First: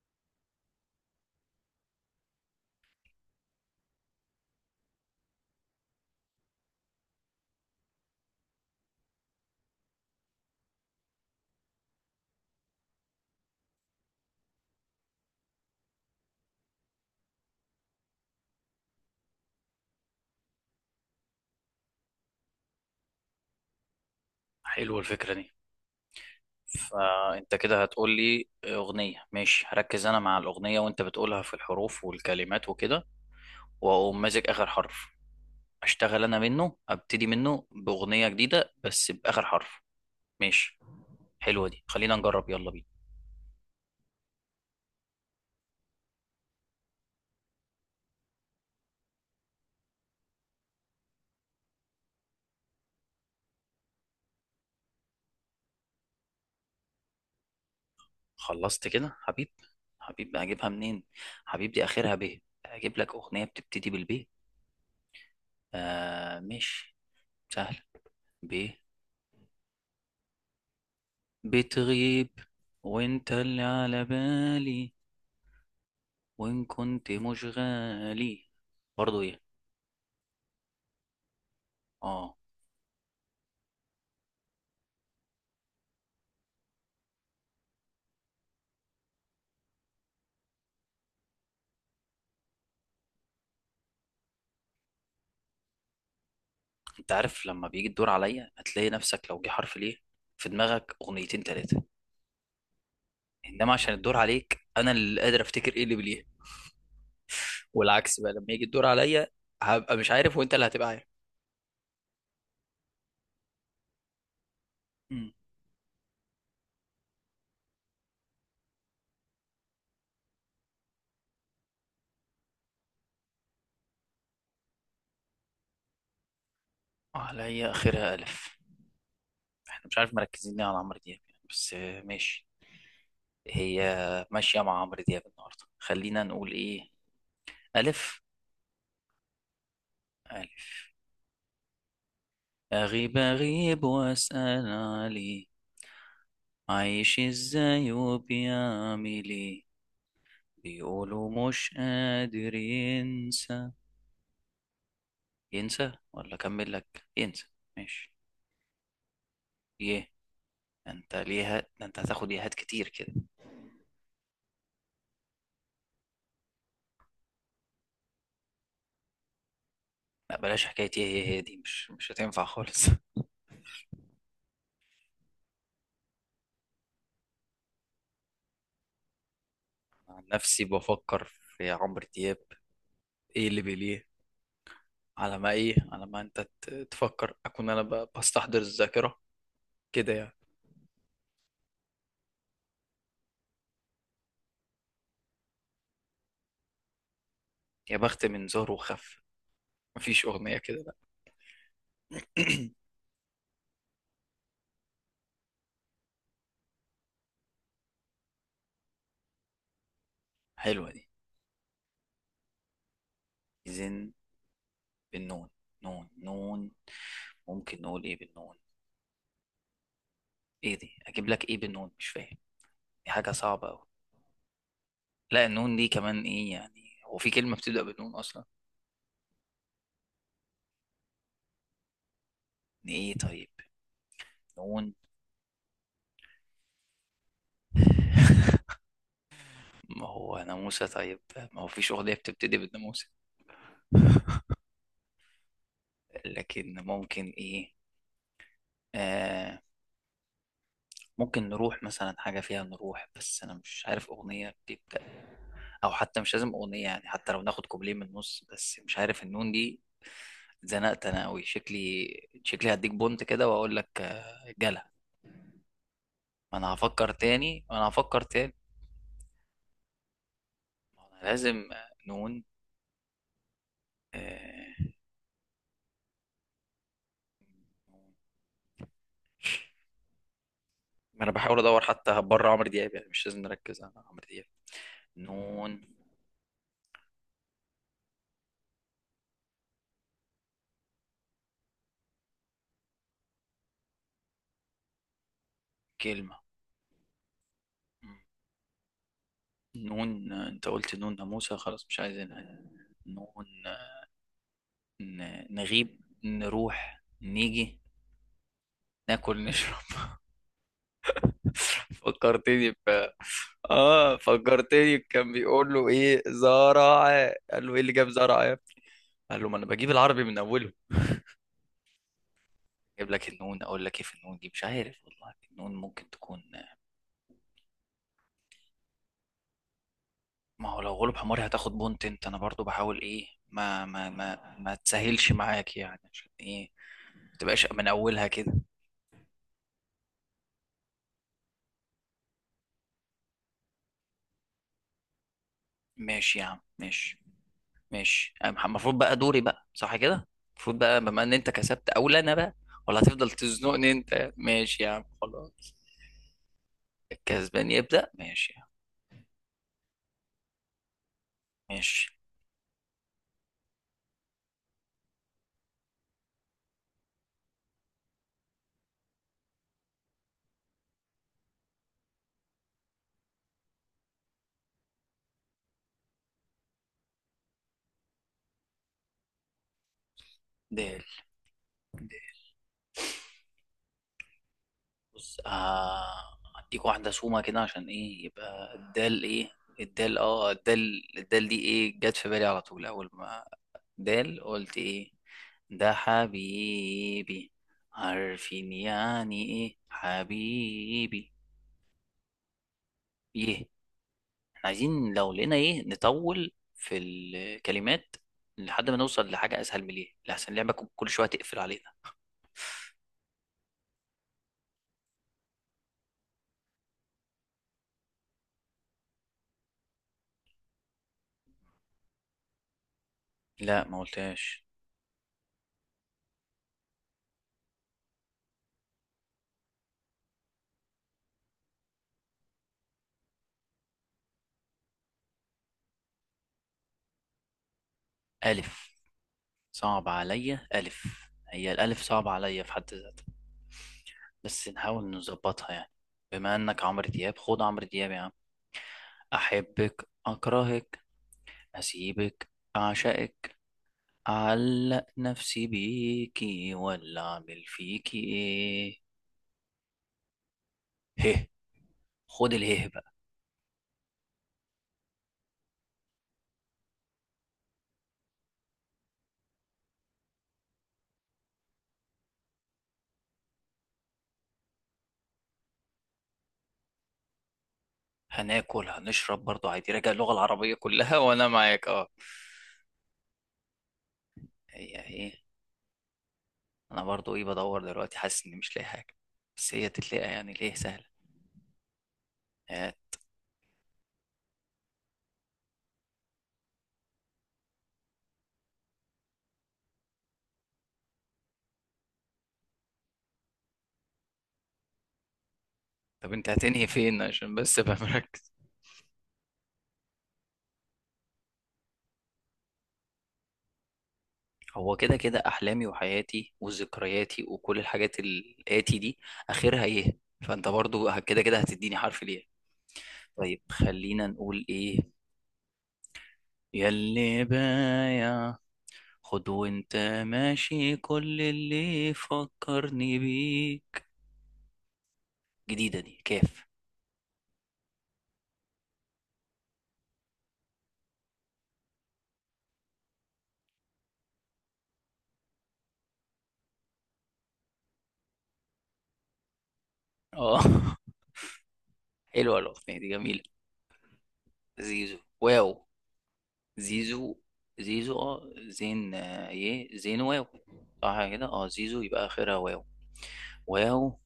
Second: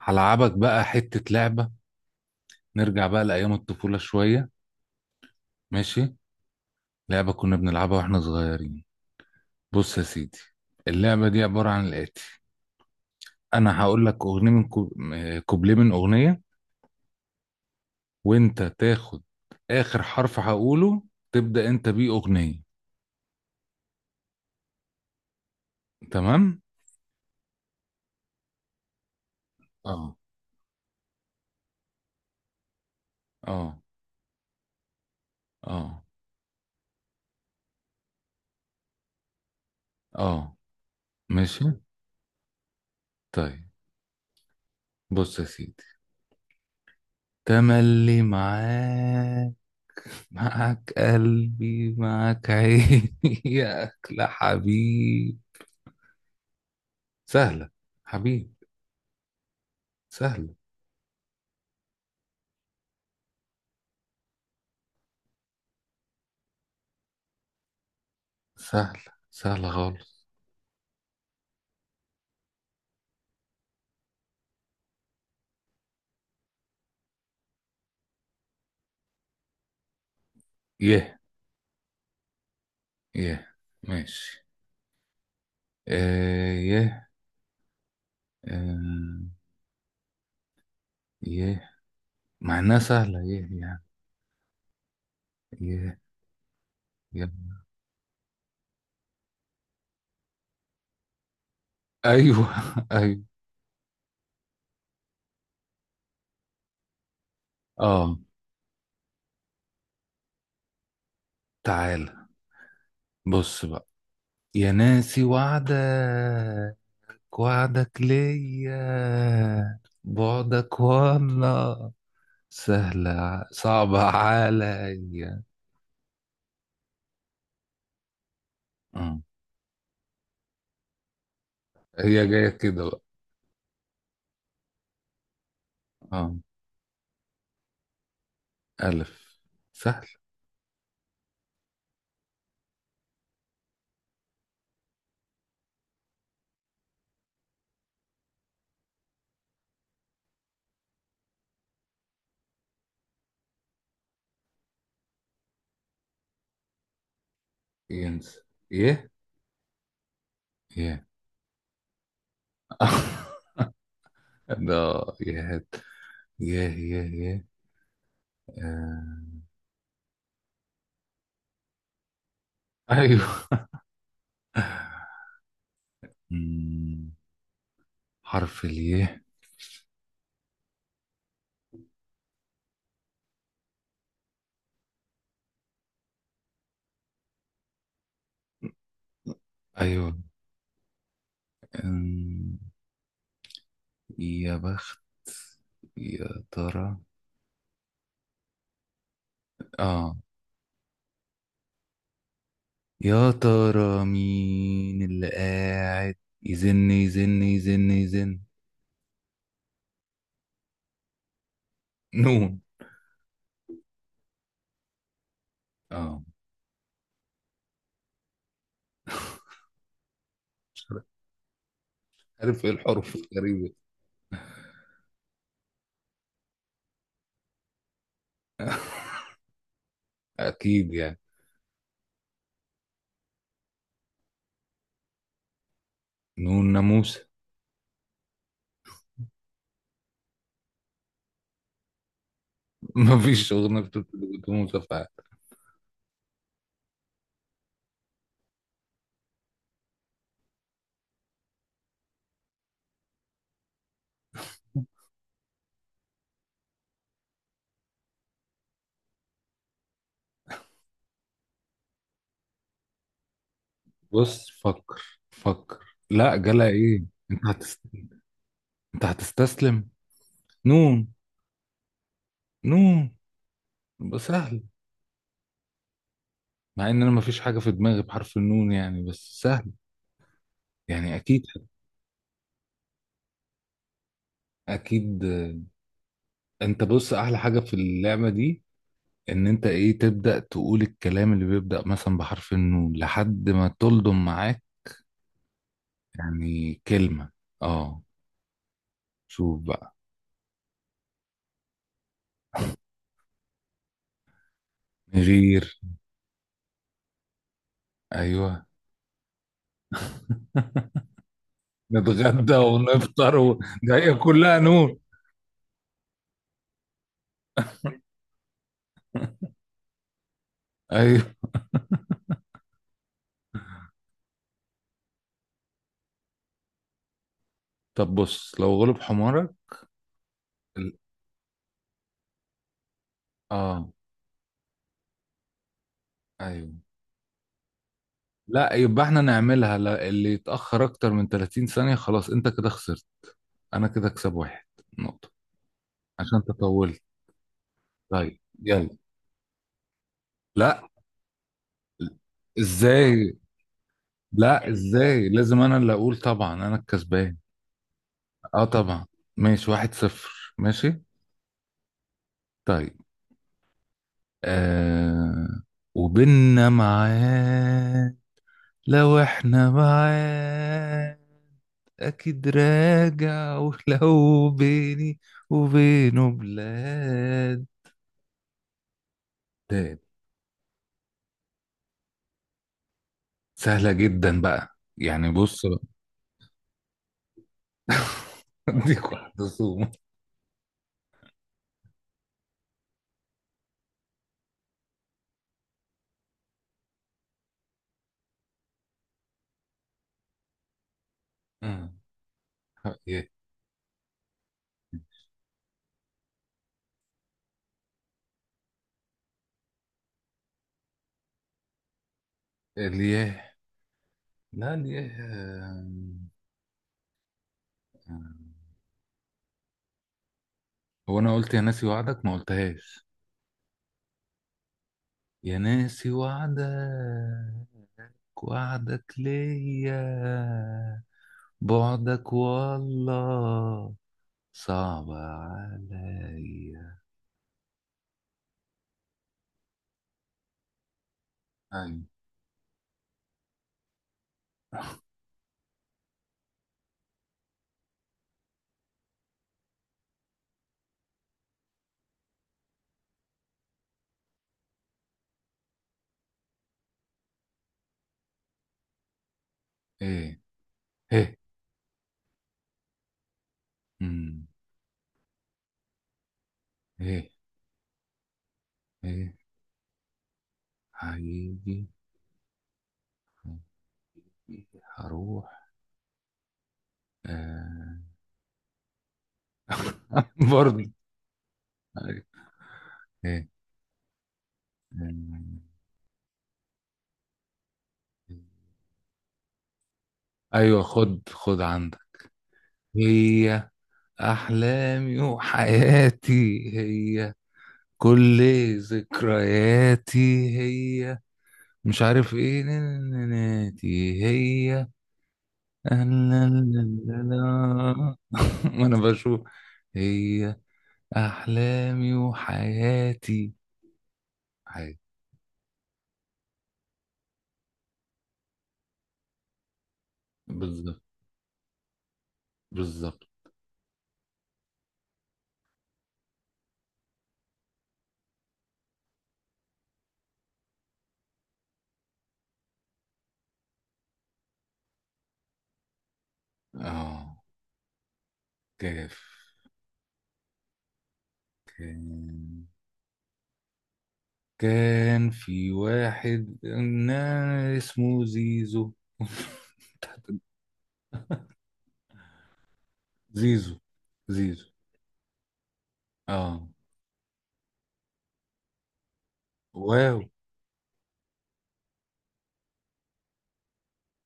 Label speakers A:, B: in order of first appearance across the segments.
A: هلعبك بقى حتة لعبة. نرجع بقى لأيام الطفولة شوية. ماشي. لعبة كنا بنلعبها واحنا صغيرين. بص يا سيدي، اللعبة دي عبارة عن الآتي. أنا هقول لك أغنية من كوبليه من أغنية، وأنت تاخد آخر حرف هقوله تبدأ أنت بيه أغنية.
B: حلوة الفكرة دي.
A: تمام؟
B: فأنت كده هتقول لي أغنية، ماشي، هركز
A: اه،
B: أنا مع الأغنية وأنت بتقولها في الحروف والكلمات وكده،
A: اه،
B: وأقوم ماسك آخر حرف
A: اه،
B: أشتغل أنا منه، أبتدي منه بأغنية جديدة بس بآخر حرف.
A: اه.
B: ماشي،
A: ماشي.
B: حلوة دي، خلينا نجرب، يلا بينا.
A: طيب. بص يا سيدي، تملي معاك، معك قلبي معك عيني. يا أكلة حبيب. سهلة. حبيب
B: خلصت كده حبيب
A: سهلة.
B: هجيبها منين؟ حبيب دي آخرها ب، أجيب لك أغنية بتبتدي بالب. آه ماشي، سهل. ب،
A: سهلة سهلة خالص.
B: بتغيب وأنت اللي على بالي وإن كنت مشغالي، برضه إيه؟
A: يه،
B: آه.
A: يه. ماشي. آه، يه. آه، يه. مع إنها سهلة يه يعني. يه،
B: أنت
A: يه.
B: عارف لما بيجي الدور عليا هتلاقي نفسك لو جه حرف ليه، في دماغك أغنيتين تلاتة،
A: أيوه أيوه.
B: إنما عشان الدور عليك أنا اللي قادر أفتكر إيه اللي بليه.
A: آه.
B: والعكس بقى لما يجي الدور عليا هبقى مش عارف وأنت اللي هتبقى عارف.
A: تعالى، بص بقى، يا ناسي
B: مم.
A: وعدك، وعدك ليا، بعدك والله سهلة صعبة عليا.
B: عليا، آخرها ألف.
A: اه.
B: إحنا مش عارف مركزين ليه على عمرو دياب يعني، بس آه،
A: هي
B: ماشي.
A: جاية كده بقى.
B: هي ماشية مع عمرو دياب النهاردة، خلينا
A: اه.
B: نقول إيه. ألف،
A: ألف. سهل.
B: ألف. أغيب أغيب وأسأل عليه، عايش ازاي وبيعمل ايه، بيقولوا مش قادر ينسى. ينسى، ولا اكمل لك؟ ينسى، ماشي.
A: ينسى. يه.
B: يه،
A: ياه.
B: انت هتاخد يهات كتير كده؟
A: ده يهات. يه، يه، يه. آه.
B: لا بلاش، حكايه ايه هي دي، مش هتنفع خالص.
A: أيوه أمم، حرف اليه.
B: عن نفسي بفكر في عمرو دياب ايه اللي بيليه، على ما ايه، على ما انت تفكر اكون انا بستحضر الذاكره، كده
A: ايوه.
B: يعني.
A: أمم، يا بخت، يا ترى.
B: يا بخت من زهر وخف،
A: اه.
B: مفيش اغنيه كده، لا.
A: يا ترى مين اللي قاعد يزن يزن يزن يزن.
B: حلوه دي،
A: نون.
B: زين، بالنون. نون،
A: اه،
B: نون، ممكن نقول ايه بالنون. ايه دي، اجيب لك ايه بالنون، مش فاهم،
A: عارف ايه
B: دي
A: الحروف
B: حاجه صعبه
A: الغريبة.
B: قوي. لا النون دي كمان ايه يعني، هو في كلمه بتبدا بالنون اصلا؟
A: اكيد يعني.
B: ايه طيب، نون.
A: نون ناموس.
B: ما هو ناموسه طيب، ما هو فيش اغنيه بتبتدي بالناموسه.
A: مفيش اغنية بتبتدي بناموس فعلا.
B: لكن ممكن ايه. آه، ممكن نروح مثلا، حاجة فيها نروح، بس أنا مش عارف أغنية بتبدأ. أو حتى مش لازم أغنية يعني، حتى لو ناخد كوبليه من النص، بس مش عارف النون دي. اتزنقت أنا أوي شكلي، شكلي هديك بونت كده وأقول لك
A: بص،
B: آه، جلا.
A: فكر فكر. لا،
B: ما
A: جالها
B: أنا
A: ايه.
B: هفكر
A: انت
B: تاني،
A: هتست... انت هتستسلم. نون.
B: ما أنا لازم. آه، نون.
A: نون يبقى سهل.
B: آه،
A: مع ان انا مفيش حاجة في دماغي بحرف النون يعني، بس سهل. يعني
B: ما أنا
A: اكيد.
B: بحاول أدور حتى بره عمرو دياب، يعني مش لازم نركز على عمرو دياب.
A: اكيد. آه.
B: نون،
A: انت بص، احلى حاجة في اللعبة دي ان انت ايه، تبدأ تقول الكلام اللي بيبدأ مثلا بحرف النون لحد ما تلضم معاك
B: كلمة.
A: يعني كلمة. اه.
B: مم.
A: شوف بقى.
B: نون. آه، أنت قلت نون ناموسة، خلاص مش عايزينها. نون،
A: نغير.
B: نغيب، نروح، نيجي،
A: ايوه.
B: ناكل، نشرب.
A: نتغدى
B: فكرتني ب،
A: ونفطر ده هي
B: اه
A: كلها نور.
B: فكرتني، كان بيقول له ايه زرع، قال له ايه اللي جاب زرع، قال له ما انا بجيب العربي من اوله.
A: ايوه.
B: اجيب لك النون، اقول لك ايه في النون دي، مش عارف والله، النون ممكن تكون.
A: طب بص، لو غلب حمارك.
B: ما هو
A: ال-
B: لو غلب حماري هتاخد بونت، انت انا برضو بحاول ايه ما
A: اه
B: ما ما ما تسهلش معاك يعني، عشان ايه
A: ايوه.
B: ما تبقاش من اولها كده.
A: لا، يبقى احنا نعملها، لا اللي يتأخر اكتر من 30 ثانية خلاص انت كده خسرت. انا كده اكسب واحد نقطة عشان
B: ماشي يا
A: انت
B: عم،
A: طولت.
B: ماشي. ماشي.
A: طيب
B: أنا المفروض
A: يلا.
B: بقى دوري بقى، صح كده؟ المفروض
A: لا.
B: بقى بما ان انت كسبت اولى، انا بقى، ولا هتفضل
A: ازاي.
B: تزنقني انت؟
A: لا،
B: ماشي يا عم،
A: ازاي، لازم
B: خلاص.
A: انا اللي اقول طبعا، انا الكسبان.
B: الكسبان يبدأ، ماشي يا
A: اه
B: عم.
A: طبعا. ماشي، واحد صفر. ماشي.
B: ماشي.
A: طيب. آه. وبيننا معاد، لو احنا بعاد اكيد راجع، ولو بيني وبينه بلاد. تاني.
B: دال، دال.
A: سهلة جدا بقى يعني.
B: بص
A: بص بقى.
B: آه هديك واحدة سومة كده، عشان ايه يبقى
A: اديك
B: الدال
A: واحدة
B: ايه.
A: صوم.
B: الدال، اه الدال، الدال دي ايه؟ جت في بالي على طول اول ما دال قلت ايه، ده حبيبي. عارفين يعني ايه حبيبي.
A: آه. يه.
B: يه. عايزين لو لقينا ايه نطول في الكلمات لحد ما نوصل لحاجة اسهل، من ايه لحسن اللعبة كل شوية تقفل علينا.
A: الياه. لا، الياه. آه. آه. هو انا قلت يا ناسي وعدك، ما قلتهاش.
B: لا، ما قلتهاش.
A: يا ناسي وعدك، وعدك ليا، بعدك والله صعب عليا.
B: ألف، صعب عليا ألف، هي
A: هاي.
B: الألف صعب عليا في حد ذاتها، بس نحاول نظبطها يعني. بما إنك عمرو دياب، خد عمرو دياب يا عم. أحبك، أكرهك، أسيبك، أعشقك، أعلق نفسي بيكي، ولا أعمل فيكي إيه؟
A: ايه،
B: هه،
A: ايه،
B: خد اله.
A: امم ايه، ايه. هيجي، هيجي، هروح. آه.
B: هناكل، هنشرب، برضو عادي، راجع اللغة العربية
A: برضه.
B: كلها. وانا معاك اه.
A: ايه. إيه.
B: هي ايه؟
A: أمم.
B: انا برضو ايه، بدور دلوقتي، حاسس اني مش لاقي حاجة، بس هي تتلاقى يعني، ليه
A: ايوه.
B: سهلة.
A: خد خد عندك.
B: آه،
A: هي احلامي وحياتي، هي كل ذكرياتي، هي مش عارف ايه نناتي، هي. لا،
B: طب انت
A: لا.
B: هتنهي
A: لا،
B: فين عشان بس ابقى
A: لا.
B: مركز.
A: ما انا بشوف. هي احلامي وحياتي،
B: هو
A: حياتي.
B: كده كده احلامي وحياتي وذكرياتي وكل الحاجات الاتي دي، اخرها ايه؟ فانت
A: بالظبط،
B: برضو كده كده هتديني حرف ليه.
A: بالظبط.
B: طيب خلينا نقول ايه. ياللي بايع، خد وانت ماشي كل اللي فكرني بيه، جديدة دي كاف.
A: اه، كيف. كان كان في واحد اسمه زيزو.
B: اه. حلوة الأغنية دي جميلة.
A: زيزو، زيزو.
B: زيزو، واو.
A: اه.
B: زيزو، زيزو، اه زين، آه، ايه
A: واو.
B: زين، واو. صح كده، اه زيزو يبقى آخرها واو. واو،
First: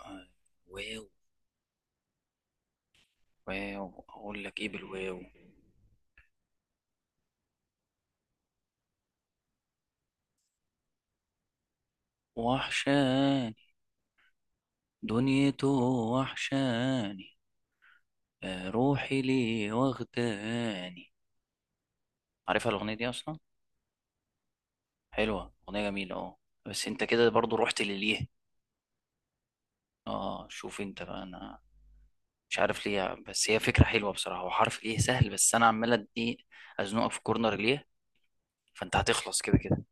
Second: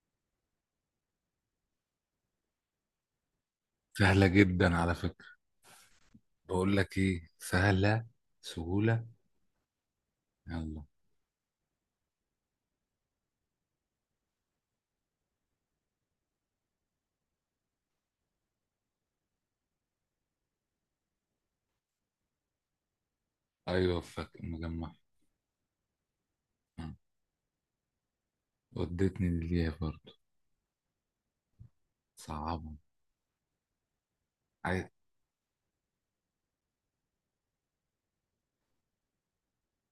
B: آه، واو. واو،
A: سهلة
B: أقول لك ايه
A: جدا على
B: بالواو.
A: فكرة. بقول لك ايه، سهلة. سهولة. يلا.
B: وحشاني دنيته، وحشاني، آه، روحي ليه واخداني، عارفها الأغنية دي أصلا.
A: ايوه فاكر مجمع.
B: حلوة، أغنية جميلة اه.
A: آه.
B: بس انت كده برضو رحت لليه.
A: ودتني للياء برضه.
B: اه شوف انت بقى، انا مش
A: صعبة.
B: عارف ليه يعني، بس هي فكرة حلوة بصراحة، هو حرف
A: عادي.
B: ايه سهل، بس انا عمال ادي ازنقك في كورنر ليه، فانت هتخلص كده كده.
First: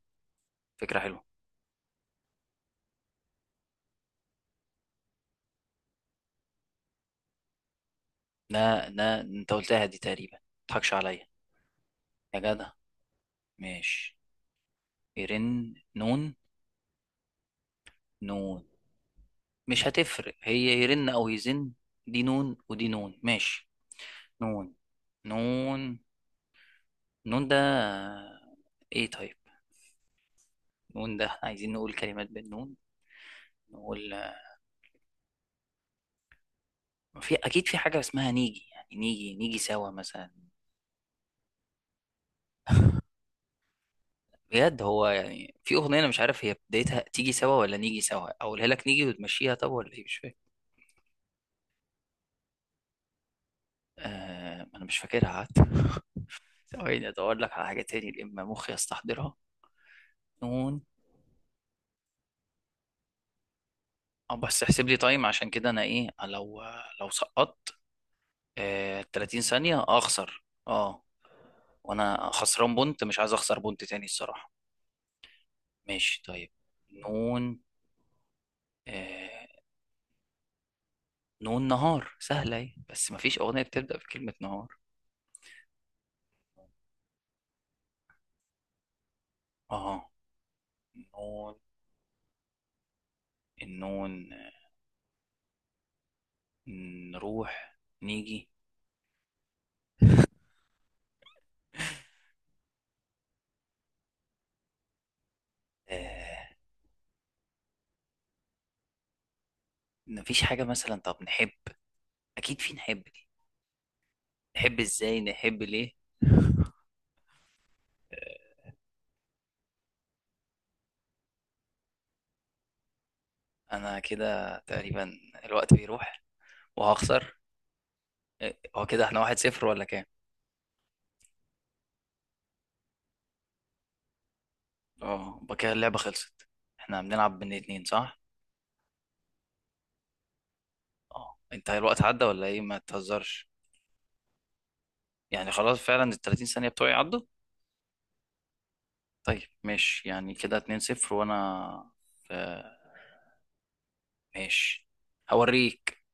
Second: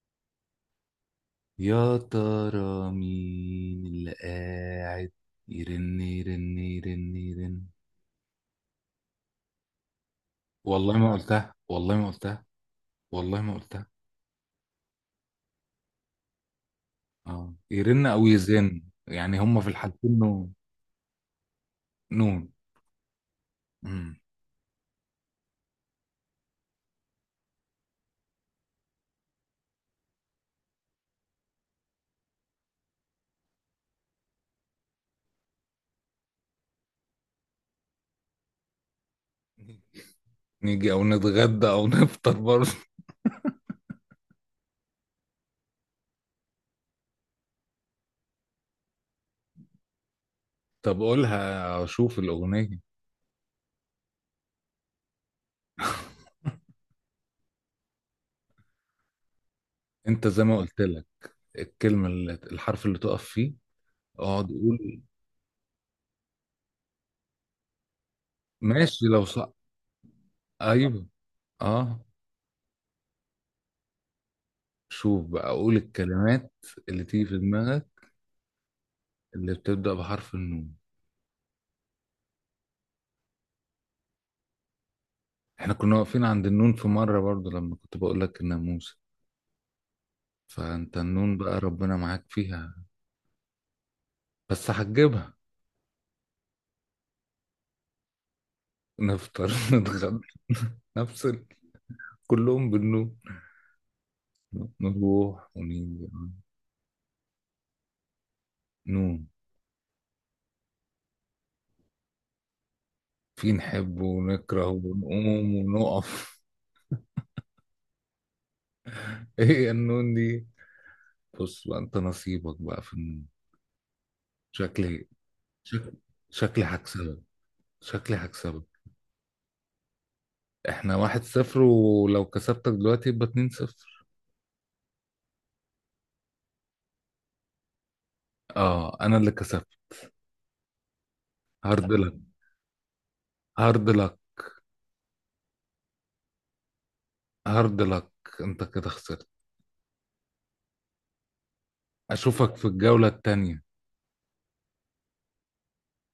B: فكرة حلوة.
A: يا ترى مين اللي قاعد يرن يرن يرن يرن.
B: لا لا، انت قلتها دي تقريبا، متضحكش
A: والله ما
B: عليا
A: قلتها، والله ما
B: يا
A: قلتها،
B: جدع.
A: والله ما قلتها.
B: ماشي. يرن، نون.
A: اه، يرن او
B: نون،
A: يزن يعني، هما في
B: مش
A: الحالتين
B: هتفرق
A: نون.
B: هي يرن او يزن، دي
A: نون.
B: نون ودي نون، ماشي.
A: مم.
B: نون. نون، نون ده، ايه طيب. نون ده احنا عايزين نقول كلمات بالنون، نقول، ما في اكيد في حاجة اسمها نيجي، يعني نيجي نيجي سوا مثلا.
A: نيجي او نتغدى او نفطر برضه.
B: بجد، هو يعني في اغنيه انا مش عارف هي بدايتها تيجي سوا ولا نيجي سوا، اقولها لك نيجي وتمشيها، طب ولا ايه مش فاهم.
A: طب قولها اشوف الاغنية.
B: آه انا مش فاكرها، قعدت. ثواني ادور لك على حاجه تاني لما مخي يستحضرها.
A: انت زي ما قلت
B: نون.
A: لك، الكلمة اللي الحرف اللي تقف فيه،
B: اه
A: اقعد
B: بس احسب لي
A: قول.
B: تايم، عشان كده انا ايه، لو سقطت، آه
A: ماشي لو
B: 30
A: صح.
B: ثانيه اخسر، اه.
A: ايوه. اه.
B: وانا خسران بونت، مش عايز اخسر بونت تاني الصراحه.
A: شوف بقى، قول
B: ماشي طيب،
A: الكلمات اللي تيجي في
B: نون.
A: دماغك
B: آه،
A: اللي بتبدأ بحرف النون.
B: نون، نهار، سهله اهي، بس مفيش اغنيه بتبدا بكلمه نهار.
A: احنا كنا واقفين عند النون في مرة برضو لما كنت بقول لك الناموسة،
B: اه
A: فانت النون
B: نون،
A: بقى ربنا معاك فيها.
B: انه
A: بس هتجيبها.
B: نروح، نيجي.
A: نفطر نتغدى، نفصل، كلهم بالنون. نروح ونيجي.
B: آه،
A: نون.
B: مفيش حاجة مثلا طب نحب، اكيد في نحب دي.
A: في نحب ونكره
B: نحب ازاي،
A: ونقوم
B: نحب ليه.
A: ونقف.
B: آه.
A: ايه النون دي. بص بقى، انت نصيبك بقى في النون.
B: انا كده
A: شكلي
B: تقريبا الوقت
A: شك-
B: بيروح،
A: شكلي هكسبك.
B: وهخسر.
A: شكلي
B: آه،
A: هكسبك.
B: هو كده احنا واحد صفر ولا كام؟
A: احنا واحد صفر، ولو كسبتك دلوقتي يبقى اتنين صفر.
B: اه يبقى كده اللعبة خلصت، احنا بنلعب بين اتنين صح؟
A: اه انا اللي كسبت.
B: اه انت
A: هارد
B: الوقت
A: لك.
B: عدى ولا ايه، ما تهزرش.
A: هارد لك.
B: يعني خلاص فعلا ال 30 ثانية بتوعي عدوا.
A: هارد لك. انت كده خسرت.
B: طيب ماشي، يعني كده 2 0 وانا،
A: اشوفك في
B: آه
A: الجولة التانية.
B: ماشي، هوريك.